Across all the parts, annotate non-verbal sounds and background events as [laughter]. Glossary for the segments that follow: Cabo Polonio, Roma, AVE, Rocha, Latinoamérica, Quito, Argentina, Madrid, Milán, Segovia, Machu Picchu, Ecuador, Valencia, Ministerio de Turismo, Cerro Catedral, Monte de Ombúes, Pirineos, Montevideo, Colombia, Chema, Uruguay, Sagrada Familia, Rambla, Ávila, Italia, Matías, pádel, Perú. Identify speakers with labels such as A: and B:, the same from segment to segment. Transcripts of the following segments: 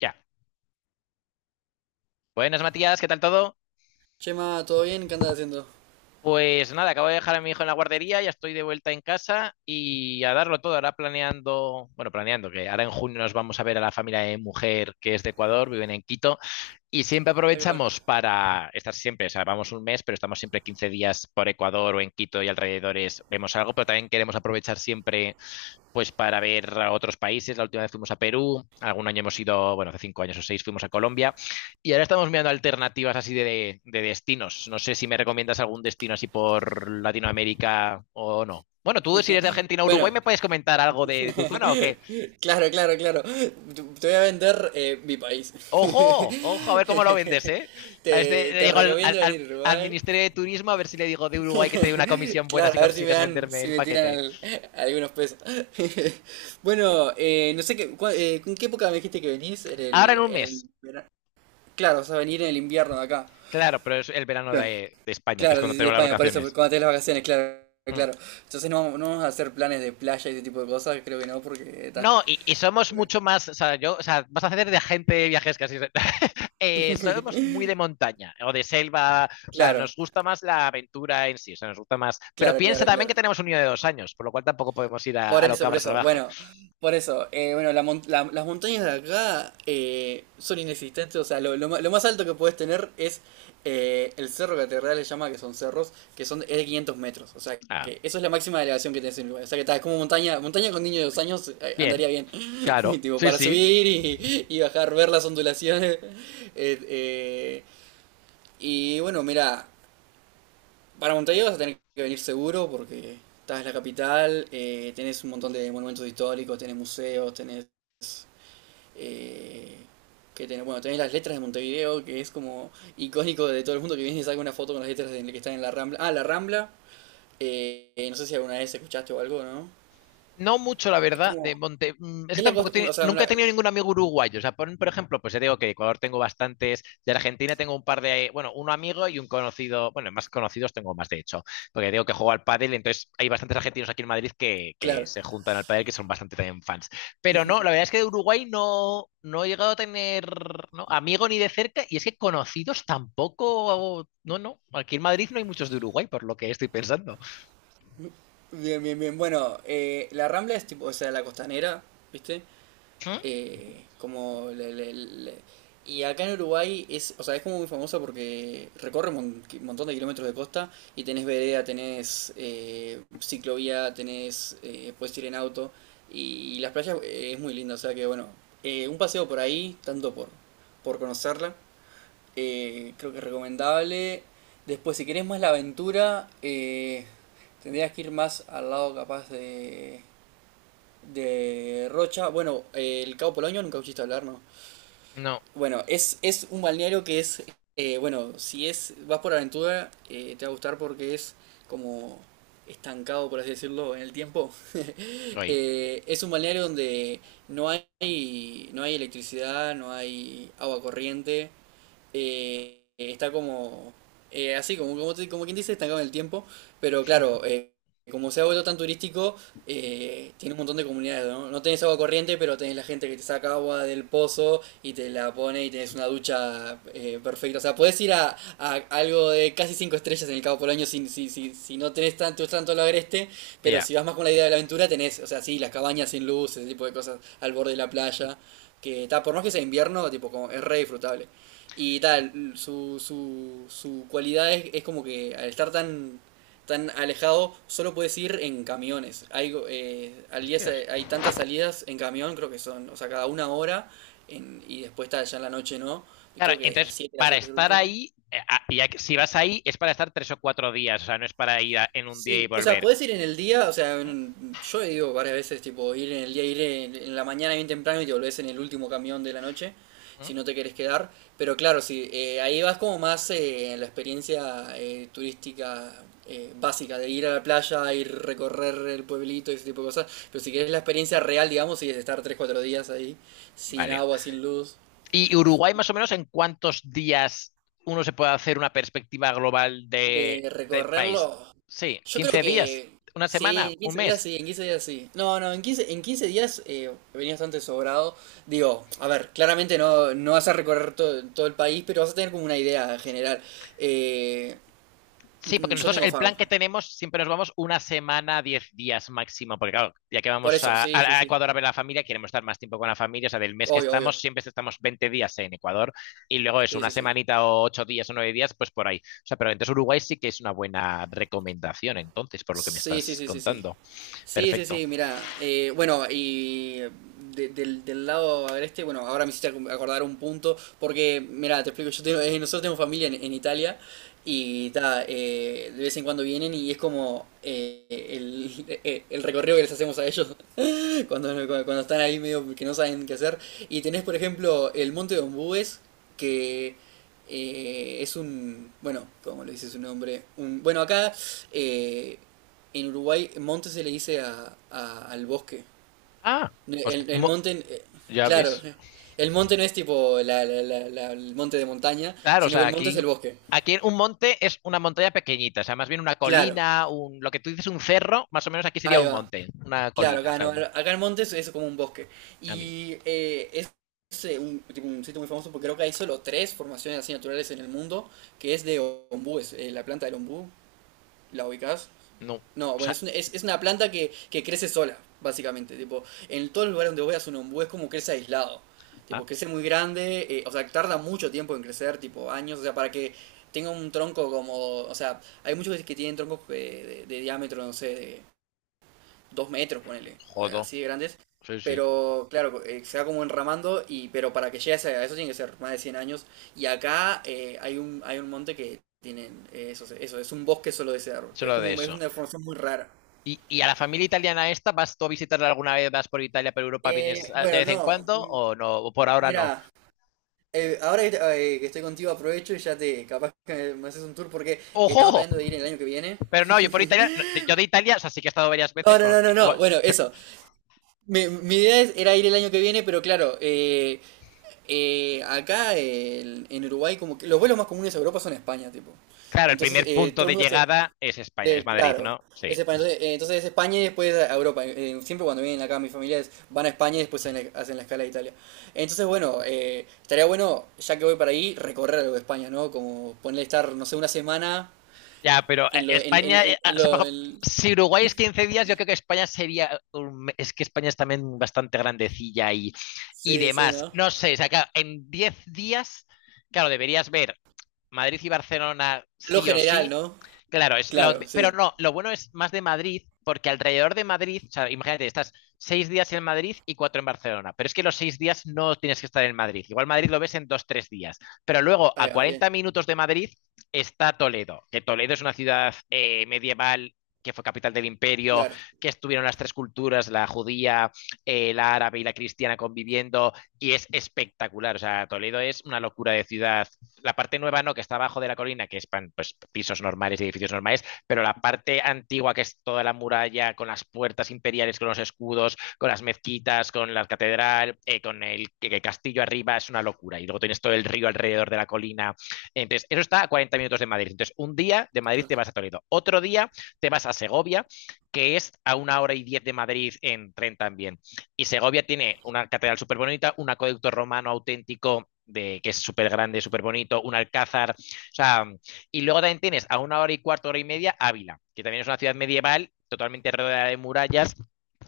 A: Ya. Buenas, Matías, ¿qué tal todo?
B: Chema, ¿todo bien? ¿Qué andas haciendo?
A: Pues nada, acabo de dejar a mi hijo en la guardería, ya estoy de vuelta en casa y a darlo todo. Ahora planeando que ahora en junio nos vamos a ver a la familia de mi mujer que es de Ecuador, viven en Quito y siempre
B: Ah, qué bueno.
A: aprovechamos para estar siempre, o sea, vamos un mes, pero estamos siempre 15 días por Ecuador o en Quito y alrededores, vemos algo, pero también queremos aprovechar siempre pues para ver a otros países. La última vez fuimos a Perú, algún año hemos ido, bueno, hace 5 años o seis fuimos a Colombia y ahora estamos mirando alternativas así de destinos. No sé si me recomiendas algún destino así por Latinoamérica o no. Bueno, tú si eres de Argentina o
B: Bueno,
A: Uruguay, ¿me puedes comentar algo de tu zona o qué?
B: claro, claro, claro. Te voy a vender mi país. [laughs]
A: ¡Ojo! ¡Ojo! A ver cómo lo vendes, ¿eh? A este
B: Te,
A: le
B: te
A: digo al, al-
B: recomiendo
A: al-
B: venir a
A: al
B: Uruguay.
A: Ministerio de Turismo, a ver si le digo de Uruguay que te dé una
B: [laughs]
A: comisión buena si
B: Claro, a ver si me
A: consigues
B: dan,
A: venderme
B: si
A: el
B: me tiran
A: paquete.
B: algunos pesos. [laughs] Bueno, no sé qué, ¿en qué época me dijiste que venís? En
A: Ahora
B: el,
A: en un
B: en el
A: mes.
B: verano. Claro, o sea, venir en el invierno de acá.
A: Claro, pero es el verano
B: Claro.
A: de España, que es
B: Claro,
A: cuando
B: sí, sí, de
A: tenemos las
B: España, por eso,
A: vacaciones.
B: cuando tenés las vacaciones, claro,
A: Hmm.
B: claro. Entonces no, no vamos a hacer planes de playa y ese tipo de cosas, creo que no, porque está.
A: No, y somos mucho más, o sea, yo, o sea, vas a hacer de agente de viajes casi. [laughs] Somos muy de montaña o de selva, o sea,
B: Claro,
A: nos gusta más la aventura en sí, o sea, nos gusta más. Pero
B: claro,
A: piensa
B: claro,
A: también
B: claro.
A: que tenemos un niño de 2 años, por lo cual tampoco podemos ir a,
B: Por
A: a lo
B: eso, por
A: cabra
B: eso.
A: salvaje.
B: Bueno, por eso. Bueno, las montañas de acá son inexistentes. O sea, lo más alto que puedes tener es el Cerro Catedral, le llama que son cerros, que son es de 500 metros. O sea,
A: Ah,
B: que eso es la máxima elevación que tenés en Uruguay. O sea, que tal, es como montaña. Montaña con niños de 2 años
A: bien,
B: andaría bien.
A: claro,
B: [laughs] Tipo,
A: sí,
B: para
A: sí.
B: subir y bajar, ver las ondulaciones. [laughs] Eh, eh, y bueno, mira. Para Montevideo vas a tener que venir seguro porque estás en la capital, tenés un montón de monumentos históricos, tenés museos, eh, bueno, tenés las letras de Montevideo, que es como icónico de todo el mundo que viene y saca una foto con las letras de que están en la Rambla. Ah, la Rambla, no sé si alguna vez escuchaste o algo, ¿no?
A: No mucho, la
B: Es
A: verdad,
B: como,
A: es que
B: es la
A: tampoco
B: costa,
A: tiene,
B: o sea,
A: nunca
B: una,
A: he tenido ningún amigo uruguayo. O sea, por ejemplo, pues ya digo que de Ecuador tengo bastantes, de Argentina tengo un par de, bueno, un amigo y un conocido, bueno, más conocidos tengo más de hecho, porque digo que juego al pádel, entonces hay bastantes argentinos aquí en Madrid que
B: claro.
A: se juntan al pádel, que son bastante también fans. Pero no, la verdad es que de Uruguay no he llegado a tener ¿no? amigo ni de cerca, y es que conocidos tampoco, no, no, aquí en Madrid no hay muchos de Uruguay, por lo que estoy pensando.
B: Bien, bien, bien. Bueno, la Rambla es tipo, o sea, la costanera, ¿viste?
A: ¿Mm?
B: Como el- y acá en Uruguay es, o sea, es como muy famosa porque recorre montón de kilómetros de costa y tenés vereda, tenés ciclovía, tenés, puedes ir en auto y, las playas es muy linda, o sea que bueno, un paseo por ahí, tanto por conocerla, creo que es recomendable. Después, si querés más la aventura, tendrías que ir más al lado capaz de Rocha. Bueno, el Cabo Polonio nunca escuchaste hablar, ¿no?
A: No,
B: Bueno, es un balneario que es, bueno, si es vas por aventura, te va a gustar porque es como estancado, por así decirlo, en el tiempo. [laughs]
A: no hay.
B: Es un balneario donde no hay electricidad, no hay agua corriente, está como así, como, como, como quien dice, estancado en el tiempo, pero
A: Ujú.
B: claro, como se ha vuelto tan turístico, tiene un montón de comunidades, ¿no? No tenés agua corriente, pero tenés la gente que te saca agua del pozo y te la pone y tenés una ducha perfecta. O sea, podés ir a algo de casi 5 estrellas en el Cabo Polonio si no tenés tanto, tanto lo agreste, pero
A: Ya.
B: si vas más con la idea de la aventura, tenés, o sea, sí, las cabañas sin luz, ese tipo de cosas al borde de la playa, que está, por más que sea invierno, tipo, como, es re disfrutable. Y tal, su cualidad es como que al estar tan, tan alejado, solo puedes ir en camiones. Hay, al día
A: Hostias.
B: hay tantas salidas en camión, creo que son, o sea, cada una hora, y después está ya en la noche, ¿no? Y
A: Claro,
B: creo que a las
A: entonces,
B: 7 las
A: para
B: 8 es el
A: estar
B: último.
A: ahí, si vas ahí, es para estar 3 o 4 días, o sea, no es para ir en un día y
B: Sí, o sea,
A: volver.
B: podés ir en el día, o sea,
A: Ah,
B: yo he ido varias veces, tipo, ir en el día, ir en la mañana bien temprano y te volvés en el último camión de la noche, si
A: mm,
B: no te querés quedar. Pero claro, sí, ahí vas como más en la experiencia turística básica, de ir a la playa, ir recorrer el pueblito y ese tipo de cosas. Pero si querés la experiencia real, digamos, sí, es estar tres cuatro días ahí, sin
A: vale.
B: agua, sin luz.
A: ¿Y Uruguay, más o menos, en cuántos días uno se puede hacer una perspectiva global de,
B: De
A: del país?
B: recorrerlo.
A: Sí,
B: Yo creo
A: 15 días,
B: que
A: una
B: sí,
A: semana,
B: en
A: un
B: 15 días
A: mes.
B: sí, en 15 días sí. No, no, en quince días venía bastante sobrado. Digo, a ver, claramente no, no vas a recorrer todo, todo el país, pero vas a tener como una idea general. Eh,
A: Sí, porque
B: yo
A: nosotros
B: tengo
A: el
B: fab.
A: plan que tenemos siempre nos vamos una semana, 10 días máximo, porque claro, ya que
B: Por
A: vamos
B: eso,
A: a,
B: sí, sí,
A: a
B: sí.
A: Ecuador a ver a la familia, queremos estar más tiempo con la familia, o sea, del mes que
B: Obvio, obvio.
A: estamos siempre estamos 20 días en Ecuador y luego es
B: Sí,
A: una
B: sí, sí.
A: semanita o 8 días o 9 días, pues por ahí. O sea, pero entonces Uruguay sí que es una buena recomendación, entonces, por lo que me
B: Sí, sí,
A: estás
B: sí, sí, sí.
A: contando.
B: Sí, sí,
A: Perfecto.
B: sí, mira, bueno, y del lado agreste, bueno, ahora me hiciste acordar un punto, porque, mira, te explico, nosotros tenemos familia en Italia y ta, de vez en cuando vienen y es como el, [laughs] el recorrido que les hacemos a ellos cuando están ahí medio que no saben qué hacer. Y tenés, por ejemplo, el Monte de Ombúes, que es un, bueno, como le dice su nombre, un, bueno, acá eh, en Uruguay monte se le dice al bosque.
A: Ah, hostia,
B: El monte,
A: ya ves.
B: claro, el monte no es tipo el monte de montaña,
A: Claro, o
B: sino que
A: sea,
B: el monte
A: aquí,
B: es el bosque.
A: aquí un monte es una montaña pequeñita, o sea, más bien una
B: Claro,
A: colina, lo que tú dices un cerro, más o menos aquí sería
B: ahí
A: un
B: va.
A: monte, una
B: Claro,
A: colina, o
B: acá
A: sea,
B: no, acá en Montes es como un bosque.
A: a mí
B: Y es un, tipo, un sitio muy famoso porque creo que hay solo tres formaciones así naturales en el mundo, que es de ombú, la planta del ombú, ¿la ubicás?
A: no, o
B: No, bueno, es,
A: sea,
B: un- es, es una planta que crece sola, básicamente. Tipo, en todos los lugares donde voy a un ombú es como crece aislado.
A: ah,
B: Tipo, crece muy grande, o sea, tarda mucho tiempo en crecer, tipo años, o sea, para que tenga un tronco como, o sea, hay muchos que tienen troncos de diámetro, no sé, de 2 metros, ponele,
A: jodo,
B: así de grandes.
A: sí, sí,
B: Pero claro, se va como enramando, y, pero para que llegue a eso tiene que ser más de 100 años. Y acá hay un monte que tienen eso, eso, es un bosque solo de cedro. Es
A: solo de
B: como es
A: eso.
B: una formación muy rara.
A: Y a la familia italiana esta, ¿vas tú a visitarla alguna vez? ¿Vas por Italia, por Europa, vienes de
B: Bueno,
A: vez en
B: no,
A: cuando o no? ¿O por ahora no?
B: mira, ahora que, que estoy contigo aprovecho y ya te, capaz que me haces un tour porque estamos
A: ¡Ojo!
B: planeando de ir el año que viene.
A: Pero no, yo por Italia, no, yo de Italia, o sea, sí que he estado varias
B: No,
A: veces,
B: no,
A: bueno,
B: no, no, no, bueno, eso. Mi idea era ir el año que viene, pero claro. Acá en Uruguay, como que los vuelos más comunes a Europa son a España, tipo.
A: claro, el
B: Entonces,
A: primer punto
B: todo el
A: de
B: mundo se.
A: llegada es España, es Madrid,
B: Claro.
A: ¿no? Sí,
B: Es España. Entonces, entonces es España y después a Europa. Siempre cuando vienen acá mis familiares van a España y después hacen la escala de Italia. Entonces, bueno, estaría bueno, ya que voy para ahí, recorrer algo de España, ¿no? Como ponerle estar, no sé, una semana
A: ya, pero
B: en lo. En, en-
A: España,
B: en- en
A: o sea, por
B: lo
A: ejemplo,
B: en-
A: si Uruguay es 15 días, yo creo que España sería, es que España es también bastante grandecilla y
B: sí, sí,
A: demás.
B: ¿no?
A: No sé, o sea, claro, en 10 días, claro, deberías ver Madrid y Barcelona
B: Lo
A: sí o
B: general,
A: sí,
B: ¿no?
A: claro, es
B: Claro,
A: pero
B: sí.
A: no, lo bueno es más de Madrid, porque alrededor de Madrid, o sea, imagínate, estás 6 días en Madrid y cuatro en Barcelona, pero es que los 6 días no tienes que estar en Madrid. Igual Madrid lo ves en dos, tres días, pero luego
B: Ahí
A: a
B: va,
A: 40
B: bien.
A: minutos de Madrid está Toledo, que Toledo es una ciudad medieval que fue capital del imperio,
B: Claro,
A: que estuvieron las tres culturas, la judía, la árabe y la cristiana conviviendo, y es espectacular. O sea, Toledo es una locura de ciudad la parte nueva no, que está abajo de la colina, que es pues, pisos normales y edificios normales, pero la parte antigua, que es toda la muralla, con las puertas imperiales, con los escudos, con las mezquitas, con la catedral, con el castillo arriba, es una locura. Y luego tienes todo el río alrededor de la colina. Entonces, eso está a 40 minutos de Madrid. Entonces, un día de Madrid te
B: cl-
A: vas a Toledo, otro día te vas a Segovia, que es a una hora y diez de Madrid en tren también. Y Segovia tiene una catedral súper bonita, un acueducto romano auténtico que es súper grande, súper bonito, un alcázar. O sea, y luego también tienes a una hora y cuarto, hora y media, Ávila, que también es una ciudad medieval, totalmente rodeada de murallas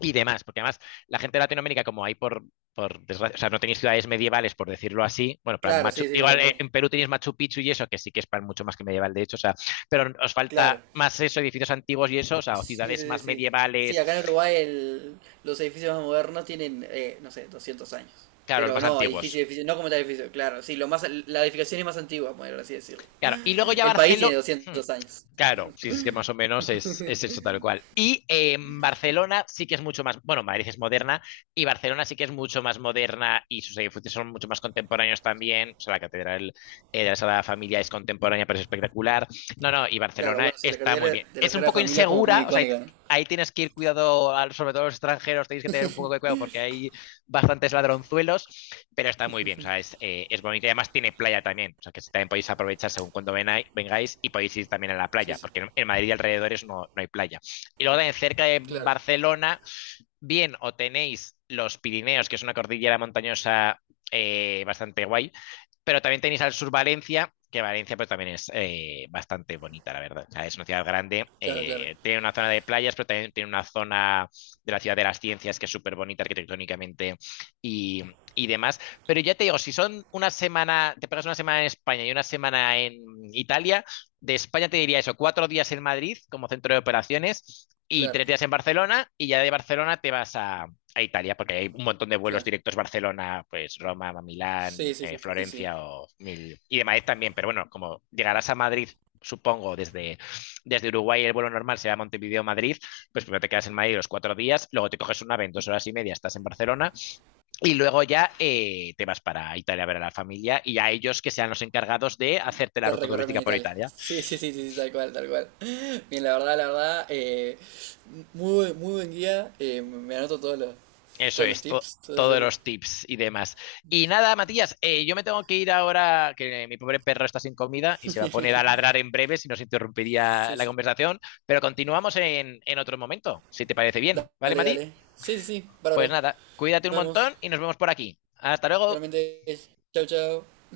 A: y demás. Porque además, la gente de Latinoamérica, como hay por desgracia, o sea, no tenéis ciudades medievales, por decirlo así. Bueno, plan
B: claro,
A: Machu,
B: sí, sí,
A: igual
B: tal cual.
A: en Perú tenéis Machu Picchu y eso, que sí que es para mucho más que medieval, de hecho, o sea, pero os falta
B: Claro.
A: más eso, edificios antiguos y eso, o sea, o
B: Sí, sí,
A: ciudades
B: sí,
A: más
B: sí. Sí, acá
A: medievales,
B: en Uruguay los edificios más modernos tienen, no sé, 200 años.
A: claro, los
B: Pero
A: más
B: no, edificio,
A: antiguos.
B: edificio, no como tal edificio, claro. Sí, lo más, la edificación es más antigua, por así decirlo.
A: Claro, y luego ya
B: El país
A: Barcelona,
B: tiene 200 años.
A: claro, sí, es que más o menos es eso tal cual. Y Barcelona sí que es mucho más, bueno, Madrid es moderna y Barcelona sí que es mucho más moderna y sus edificios son mucho más contemporáneos también. O sea, la Catedral de la Sagrada Familia es contemporánea, pero es espectacular. No, no, y
B: Claro,
A: Barcelona
B: bueno, sí, la
A: está muy
B: cartera
A: bien.
B: de la
A: Es un
B: Sagrada
A: poco
B: Familia es como muy
A: insegura, o sea,
B: icónica, ¿no?
A: ahí tienes que ir cuidado, sobre todo los extranjeros, tenéis que tener un poco de cuidado porque hay bastantes ladronzuelos, pero está muy bien, o sea, es bonito y además tiene playa también, o sea, que también podéis aprovechar según cuando vengáis y podéis ir también a la
B: Sí,
A: playa,
B: sí,
A: porque en Madrid y alrededores no, no, hay playa. Y luego también cerca de
B: claro,
A: Barcelona bien o tenéis los Pirineos, que es una cordillera montañosa bastante guay, pero también tenéis al sur Valencia, que Valencia pues también es bastante bonita, la verdad. O sea, es una ciudad grande,
B: claro, claro,
A: tiene una zona de playas, pero también tiene una zona de la ciudad de las ciencias que es súper bonita arquitectónicamente y, y demás. Pero ya te digo, si son una semana, te pegas una semana en España y una semana en Italia, de España te diría eso, 4 días en Madrid como centro de operaciones y
B: claro,
A: 3 días en Barcelona y ya de Barcelona te vas a Italia, porque hay un montón de vuelos
B: claro.
A: directos Barcelona, pues Roma, Milán,
B: Sí, sí, sí, sí, sí, sí.
A: Florencia o mil... y de Madrid también, pero bueno, como llegarás a Madrid, supongo, desde Uruguay el vuelo normal será Montevideo-Madrid, pues primero te quedas en Madrid los 4 días, luego te coges una ave en 2 horas y media, estás en Barcelona y luego ya te vas para Italia a ver a la familia y a ellos que sean los encargados de hacerte la
B: De
A: ruta
B: recorrerme
A: turística
B: en
A: por
B: Italia.
A: Italia.
B: Sí, sí, sí, sí, sí, tal cual, tal cual. Bien, la verdad, muy, muy buen guía. Me anoto
A: Eso
B: todos los
A: es,
B: tips, todos
A: todos
B: los,
A: los tips y demás. Y nada, Matías, yo me tengo que ir ahora, que mi pobre perro está sin comida y se va a poner a
B: [laughs]
A: ladrar en breve si nos interrumpiría
B: Sí,
A: la
B: sí.
A: conversación, pero continuamos en otro momento, si te parece bien, ¿vale,
B: Dale,
A: Mati?
B: dale. Sí, sí, sí,
A: Pues
B: bárbaro.
A: nada, cuídate un
B: Nos vemos.
A: montón y nos vemos por aquí. Hasta luego.
B: Realmente, chao, chao.